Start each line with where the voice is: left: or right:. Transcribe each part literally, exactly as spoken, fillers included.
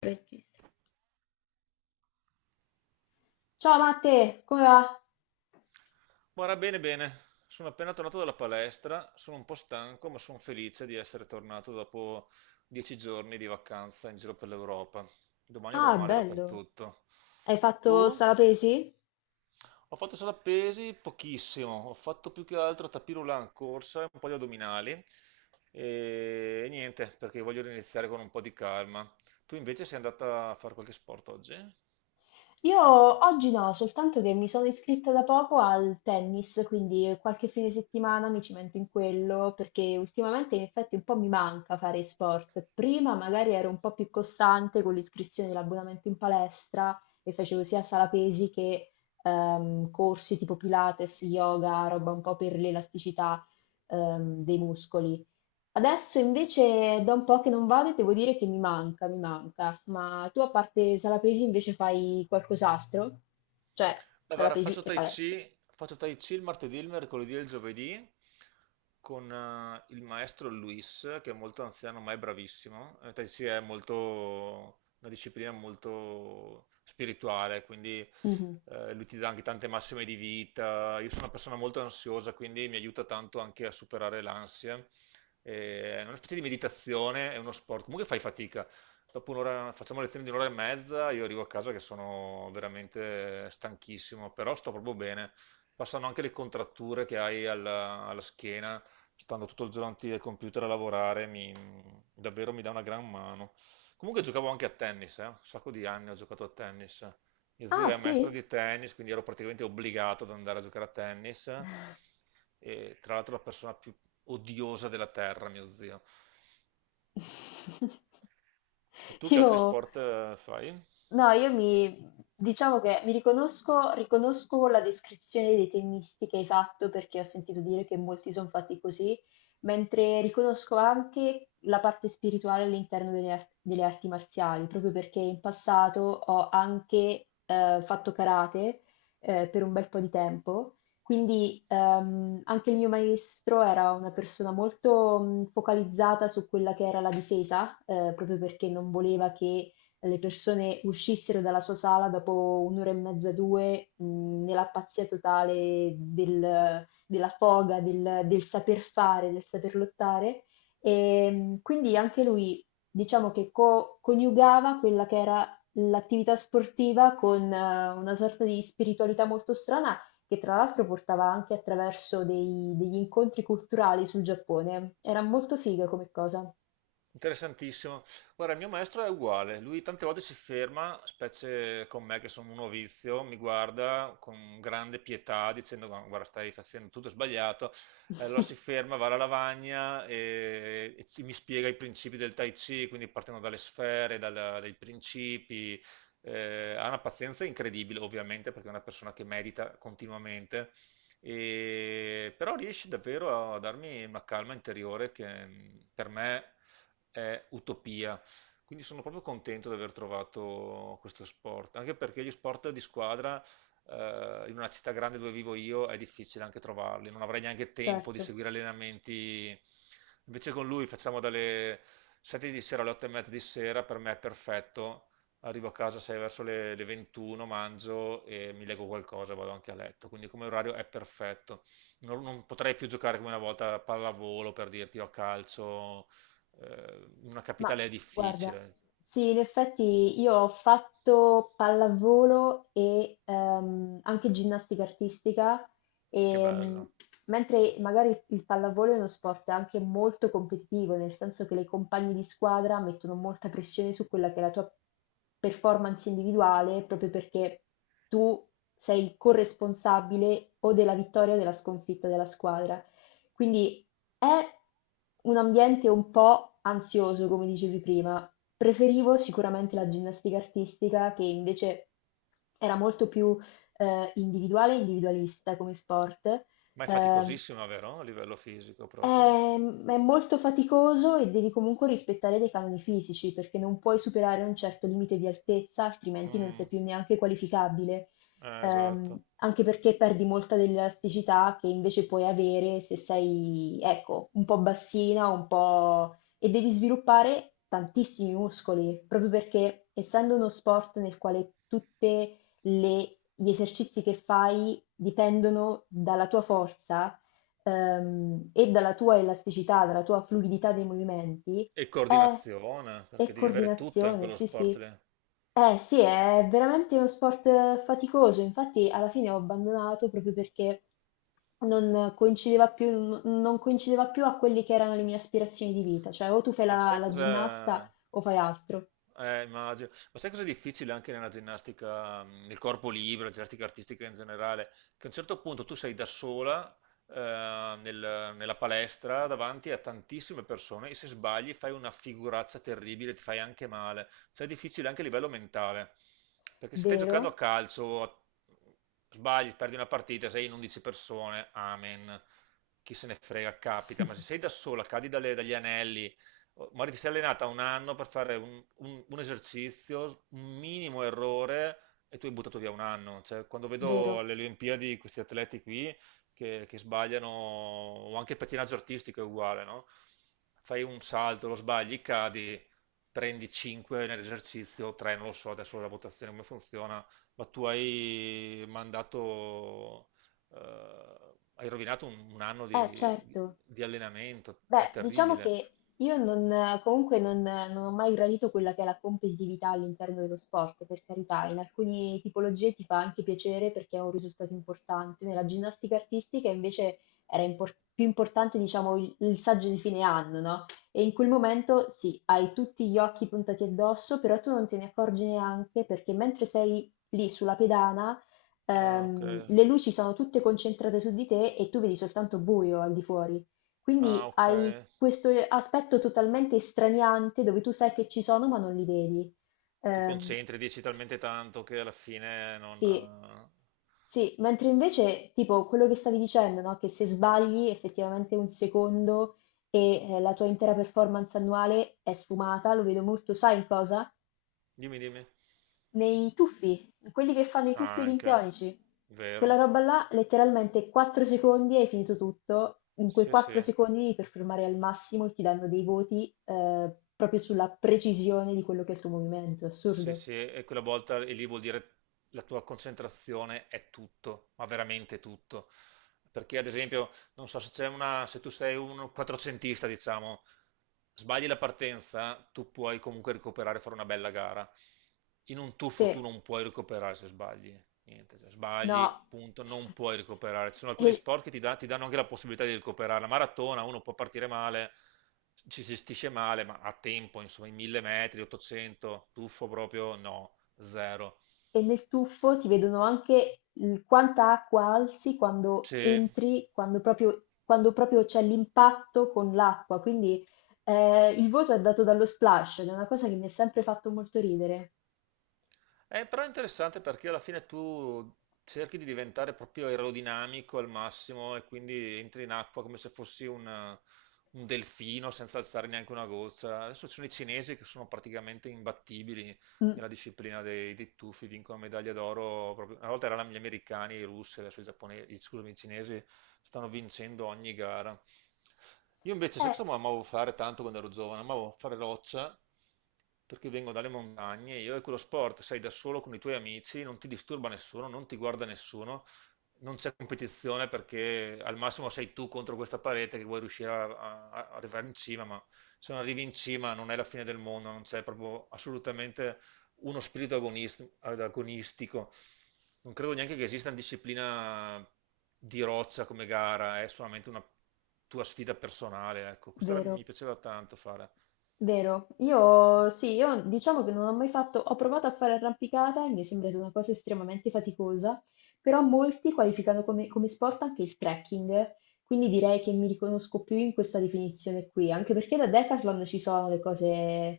left: Registra. Ciao Matte, come va?
right: Guarda, bene, bene. Sono appena tornato dalla palestra, sono un po' stanco, ma sono felice di essere tornato dopo dieci giorni di vacanza in giro per l'Europa. Domani avrò
left: Ah,
right: male
left: bello.
right: dappertutto.
left: Hai fatto
right: Tu?
left: salapesi?
right: Ho fatto sala pesi pochissimo, ho fatto più che altro tapis roulant, corsa e un po' di addominali e niente, perché voglio iniziare con un po' di calma. Tu invece sei andata a fare qualche sport oggi?
left: Io oggi no, soltanto che mi sono iscritta da poco al tennis, quindi qualche fine settimana mi cimento in quello, perché ultimamente in effetti un po' mi manca fare sport. Prima magari ero un po' più costante con l'iscrizione e l'abbonamento in palestra e facevo sia salapesi che ehm, corsi tipo Pilates, yoga, roba un po' per l'elasticità ehm, dei muscoli. Adesso invece da un po' che non vado e devo dire che mi manca, mi manca. Ma tu a parte Salapesi invece fai qualcos'altro? Cioè,
right: Beh, guarda,
left: Salapesi
right: faccio
left: e
right: Tai
left: palestra.
right: Chi, faccio Tai Chi il martedì, il mercoledì e il giovedì con eh, il maestro Luis, che è molto anziano ma è bravissimo. Eh, tai Chi è molto, una disciplina molto spirituale, quindi
left: Mhm.
right: eh, lui ti dà anche tante massime di vita. Io sono una persona molto ansiosa, quindi mi aiuta tanto anche a superare l'ansia. Eh, È una specie di meditazione, è uno sport. Comunque fai fatica dopo un'ora, facciamo lezioni di un'ora e mezza, io arrivo a casa che sono veramente stanchissimo, però sto proprio bene. Passano anche le contratture che hai alla, alla schiena, stando tutto il giorno davanti al computer a lavorare, mi- davvero mi dà una gran mano. Comunque giocavo anche a tennis, eh, un sacco di anni ho giocato a tennis. Mio
left: Ah,
right: zio è maestro
left: sì?
right: di tennis, quindi ero praticamente obbligato ad andare a giocare a tennis. E, tra l'altro, la persona più odiosa della terra, mio zio. Tu che
left: Io
right: altri sport eh, fai?
left: No, io mi diciamo che mi riconosco, riconosco la descrizione dei tennisti che hai fatto perché ho sentito dire che molti sono fatti così, mentre riconosco anche la parte spirituale all'interno delle, ar- delle arti marziali, proprio perché in passato ho anche eh, fatto karate eh, per un bel po' di tempo, quindi ehm, anche il mio maestro era una persona molto mh, focalizzata su quella che era la difesa, eh, proprio perché non voleva che le persone uscissero dalla sua sala dopo un'ora e mezza, due, mh, nella pazzia totale del- della foga, del, del saper fare, del saper lottare. E mh, quindi anche lui, diciamo che co- coniugava quella che era l'attività sportiva con eh, una sorta di spiritualità molto strana, che tra l'altro portava anche attraverso dei- degli incontri culturali sul Giappone. Era molto figa come cosa.
right: Interessantissimo. Guarda, il mio maestro è uguale, lui tante volte si ferma, specie con me che sono un novizio, mi guarda con grande pietà dicendo: "Gu- guarda, stai facendo tutto sbagliato". Eh, allora si ferma, va alla lavagna e, e ci- mi spiega i principi del Tai Chi, quindi partendo dalle sfere, dalla- dai principi. Eh, ha una pazienza incredibile ovviamente perché è una persona che medita continuamente. E- però riesce davvero a darmi una calma interiore che, mh, per me è utopia. Quindi sono proprio contento di aver trovato questo sport, anche perché gli sport di squadra, eh, in una città grande dove vivo io è difficile anche trovarli, non avrei neanche tempo di
left: Certo.
right: seguire allenamenti. Invece con lui facciamo dalle sette di sera alle otto e mezza di sera, per me è perfetto. Arrivo a casa sei verso le, le ventuno, mangio e mi leggo qualcosa, vado anche a letto. Quindi come orario è perfetto. Non, non potrei più giocare come una volta a pallavolo per dirti o a calcio, eh, in una
left: Ma
right: capitale è
left: guarda,
right: difficile.
left: sì, in effetti io ho fatto pallavolo e ehm, anche ginnastica artistica,
right: Che
left: e, mh,
right: bello.
left: mentre magari il pallavolo è uno sport anche molto competitivo, nel senso che le compagne di squadra mettono molta pressione su quella che è la tua performance individuale, proprio perché tu sei il corresponsabile o della vittoria o della sconfitta della squadra. Quindi è un ambiente un po' ansioso, come dicevi prima. Preferivo sicuramente la ginnastica artistica, che invece era molto più eh, individuale e individualista come sport.
right: Ma è
left: Ehm,
right: faticosissima, vero? A livello fisico proprio.
left: Ehm, è molto faticoso e devi comunque rispettare dei canoni fisici perché non puoi superare un certo limite di altezza, altrimenti non sei
right: Mm,
left: più neanche qualificabile.
right: eh,
left: Ehm,
right: esatto.
left: anche perché perdi molta dell'elasticità che invece puoi avere se sei, ecco, un po' bassina, un po' e devi sviluppare tantissimi muscoli, proprio perché essendo uno sport nel quale tutte le gli esercizi che fai dipendono dalla tua forza, ehm, e dalla tua elasticità, dalla tua fluidità dei movimenti,
right: E
left: è,
right: coordinazione,
left: è
right: perché devi avere tutto in
left: coordinazione,
right: quello
left: sì,
right: sport
left: sì.
right: lì.
left: Eh sì, è veramente uno sport eh, faticoso, infatti alla fine ho abbandonato proprio perché non coincideva più, n- non coincideva più a quelli che erano le mie aspirazioni di vita, cioè o tu fai
right: Ma
left: la,
right: sai
left: la
right: cos'è?
left: ginnasta o fai altro,
right: Eh, immagino. Ma sai cosa è difficile anche nella ginnastica, mh, nel corpo libero, la ginnastica artistica in generale? Che a un certo punto tu sei da sola, eh, nel- nella palestra davanti a tantissime persone, e se sbagli fai una figuraccia terribile, ti fai anche male. Cioè è difficile anche a livello mentale. Perché se stai giocando a
left: vero?
right: calcio, a- sbagli, perdi una partita, sei in undici persone, amen. Chi se ne frega, capita. Ma se sei da sola, cadi dalle- dagli anelli. Magari ti sei allenata un anno per fare un, un- un esercizio, un minimo errore, e tu hai buttato via un anno. Cioè, quando
left: Vero?
right: vedo alle Olimpiadi questi atleti qui che, che sbagliano, o anche il pattinaggio artistico è uguale, no? Fai un salto, lo sbagli, cadi, prendi cinque nell'esercizio, tre, non lo so adesso la votazione come funziona, ma tu hai mandato, eh, hai rovinato un, un anno
left: Eh
right: di, di-
left: certo.
right: di allenamento, è
left: Beh, diciamo
right: terribile.
left: che io non, comunque non, non ho mai gradito quella che è la competitività all'interno dello sport, per carità, in alcune tipologie ti fa anche piacere perché è un risultato importante. Nella ginnastica artistica invece era impor- più importante, diciamo, il, il saggio di fine anno, no? E in quel momento sì, hai tutti gli occhi puntati addosso, però tu non te ne accorgi neanche perché mentre sei lì sulla pedana,
right: Ah, ok.
left: ehm, le luci sono tutte concentrate su di te e tu vedi soltanto buio al di fuori.
right: Ah,
left: Quindi
right: ok.
left: hai questo eh, aspetto totalmente straniante dove tu sai che ci sono ma non li vedi.
right: Ti
left: Ehm,
right: concentri, dici talmente tanto che alla fine non...
left: sì,
right: eh,
left: sì, mentre invece tipo quello che stavi dicendo, no? Che se sbagli effettivamente un secondo e eh, la tua intera performance annuale è sfumata, lo vedo molto, sai in cosa?
right: Dimmi, dimmi.
left: Nei tuffi, in quelli che fanno i tuffi
right: Ah, anche.
left: olimpionici. Quella
right: Vero.
left: roba là, letteralmente quattro secondi hai finito tutto. In quei
right: Sì, sì.
left: quattro secondi devi performare al massimo e ti danno dei voti eh, proprio sulla precisione di quello che è il tuo movimento.
right: Sì,
left: Assurdo.
right: sì. E quella volta e lì vuol dire la tua concentrazione è tutto, ma veramente tutto. Perché ad esempio, non so se c'è una... se tu sei un quattrocentista, diciamo, sbagli la partenza, tu puoi comunque recuperare e fare una bella gara. In un
left: Sì,
right: tuffo tu non puoi recuperare se sbagli. Niente, cioè,
left: no.
right: sbagli, punto, non puoi recuperare. Ci sono alcuni
left: E-
right: sport che ti, dà- ti danno anche la possibilità di recuperare. La maratona, uno può partire male, ci si gestisce male, ma a tempo, insomma, i mille metri, ottocento, tuffo proprio, no, zero.
left: E nel tuffo ti vedono anche il quanta acqua alzi quando
right: C'è-
left: entri, quando proprio, quando proprio c'è l'impatto con l'acqua. Quindi eh, il voto è dato dallo splash, ed è una cosa che mi ha sempre fatto molto ridere.
right: eh, Però è interessante perché alla fine tu cerchi di diventare proprio aerodinamico al massimo e quindi entri in acqua come se fossi un, un delfino senza alzare neanche una goccia. Adesso ci sono i cinesi che sono praticamente imbattibili
left: Mm.
right: nella disciplina dei, dei tuffi, vincono medaglia d'oro. proprio- Una volta erano gli americani e i russi, adesso i giapponesi, scusami, i cinesi stanno vincendo ogni gara. Io invece, sai cosa
left: Eh,
right: amavo fare tanto quando ero giovane? Amavo fare roccia perché vengo dalle montagne, io, e quello sport sei da solo con i tuoi amici, non ti disturba nessuno, non ti guarda nessuno, non c'è competizione perché al massimo sei tu contro questa parete che vuoi riuscire a, a- a arrivare in cima, ma se non arrivi in cima non è la fine del mondo, non c'è proprio assolutamente uno spirito agonist- agonistico. Non credo neanche che esista una disciplina di roccia come gara, è solamente una tua sfida personale, ecco. Questa era-
left: vero.
right: mi piaceva tanto fare.
left: Vero, io sì, io diciamo che non ho mai fatto, ho provato a fare arrampicata e mi è sembrata una cosa estremamente faticosa, però molti qualificano come, come sport anche il trekking, quindi direi che mi riconosco più in questa definizione qui, anche perché da Decathlon ci sono le cose eh,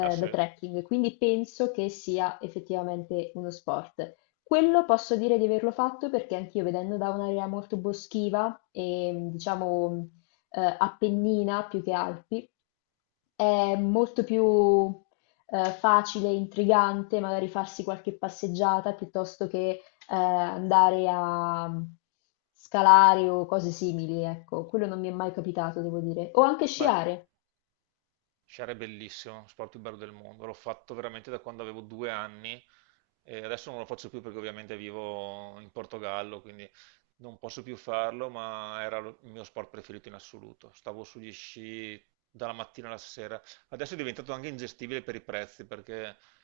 right: Ah sì,
left: trekking, quindi penso che sia effettivamente uno sport. Quello posso dire di averlo fatto perché anch'io vedendo da un'area molto boschiva e diciamo eh, Appennina più che Alpi, è molto più eh, facile e intrigante magari farsi qualche passeggiata piuttosto che eh, andare a scalare o cose simili, ecco, quello non mi è mai capitato, devo dire. O anche
right: ma
left: sciare.
right: sciare è bellissimo, sport più bello del mondo. L'ho fatto veramente da quando avevo due anni e adesso non lo faccio più perché ovviamente vivo in Portogallo, quindi non posso più farlo, ma era lo- il mio sport preferito in assoluto. Stavo sugli sci dalla mattina alla sera. Adesso è diventato anche ingestibile per i prezzi perché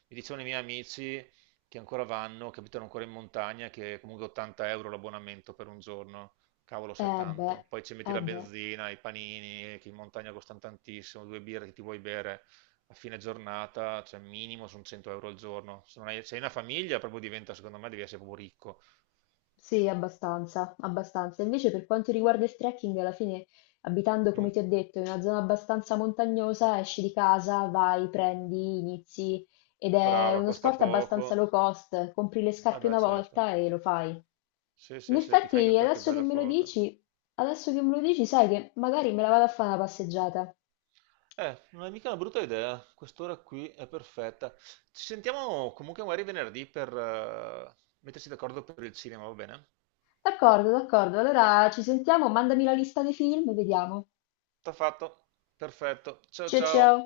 right: mi dicevano i miei amici che ancora vanno, che abitano ancora in montagna, che comunque ottanta euro l'abbonamento per un giorno. Cavolo, se è
left: Eh beh,
right: tanto. Poi ci metti
left: eh
right: la
left: beh.
right: benzina, i panini, che in montagna costano tantissimo, due birre che ti vuoi bere a fine giornata, cioè minimo sono cento euro al giorno. Se non hai, se hai una famiglia, proprio diventa, secondo me, devi essere proprio ricco.
left: Sì, abbastanza, abbastanza. Invece per quanto riguarda il trekking, alla fine, abitando, come
right: Non-
left: ti ho detto, in una zona abbastanza montagnosa, esci di casa, vai, prendi, inizi ed è
right: Brava,
left: uno
right: costa
left: sport abbastanza
right: poco.
left: low cost, compri le scarpe
right: Vabbè,
left: una
right: certo.
left: volta e lo fai.
right: Sì,
left: In
right: sì, sì, ti
left: effetti,
right: fai anche qualche
left: adesso che
right: bella
left: me lo
right: foto.
left: dici, adesso che me lo dici, sai che magari me la vado a fare una passeggiata.
right: Eh, non è mica una brutta idea. Quest'ora qui è perfetta. Ci sentiamo comunque magari venerdì per, eh, metterci d'accordo per il cinema, va bene?
left: D'accordo, d'accordo. Allora ci sentiamo, mandami la lista dei film e vediamo.
right: Sta fatto. Perfetto. Ciao
left: Ciao ciao.
right: ciao.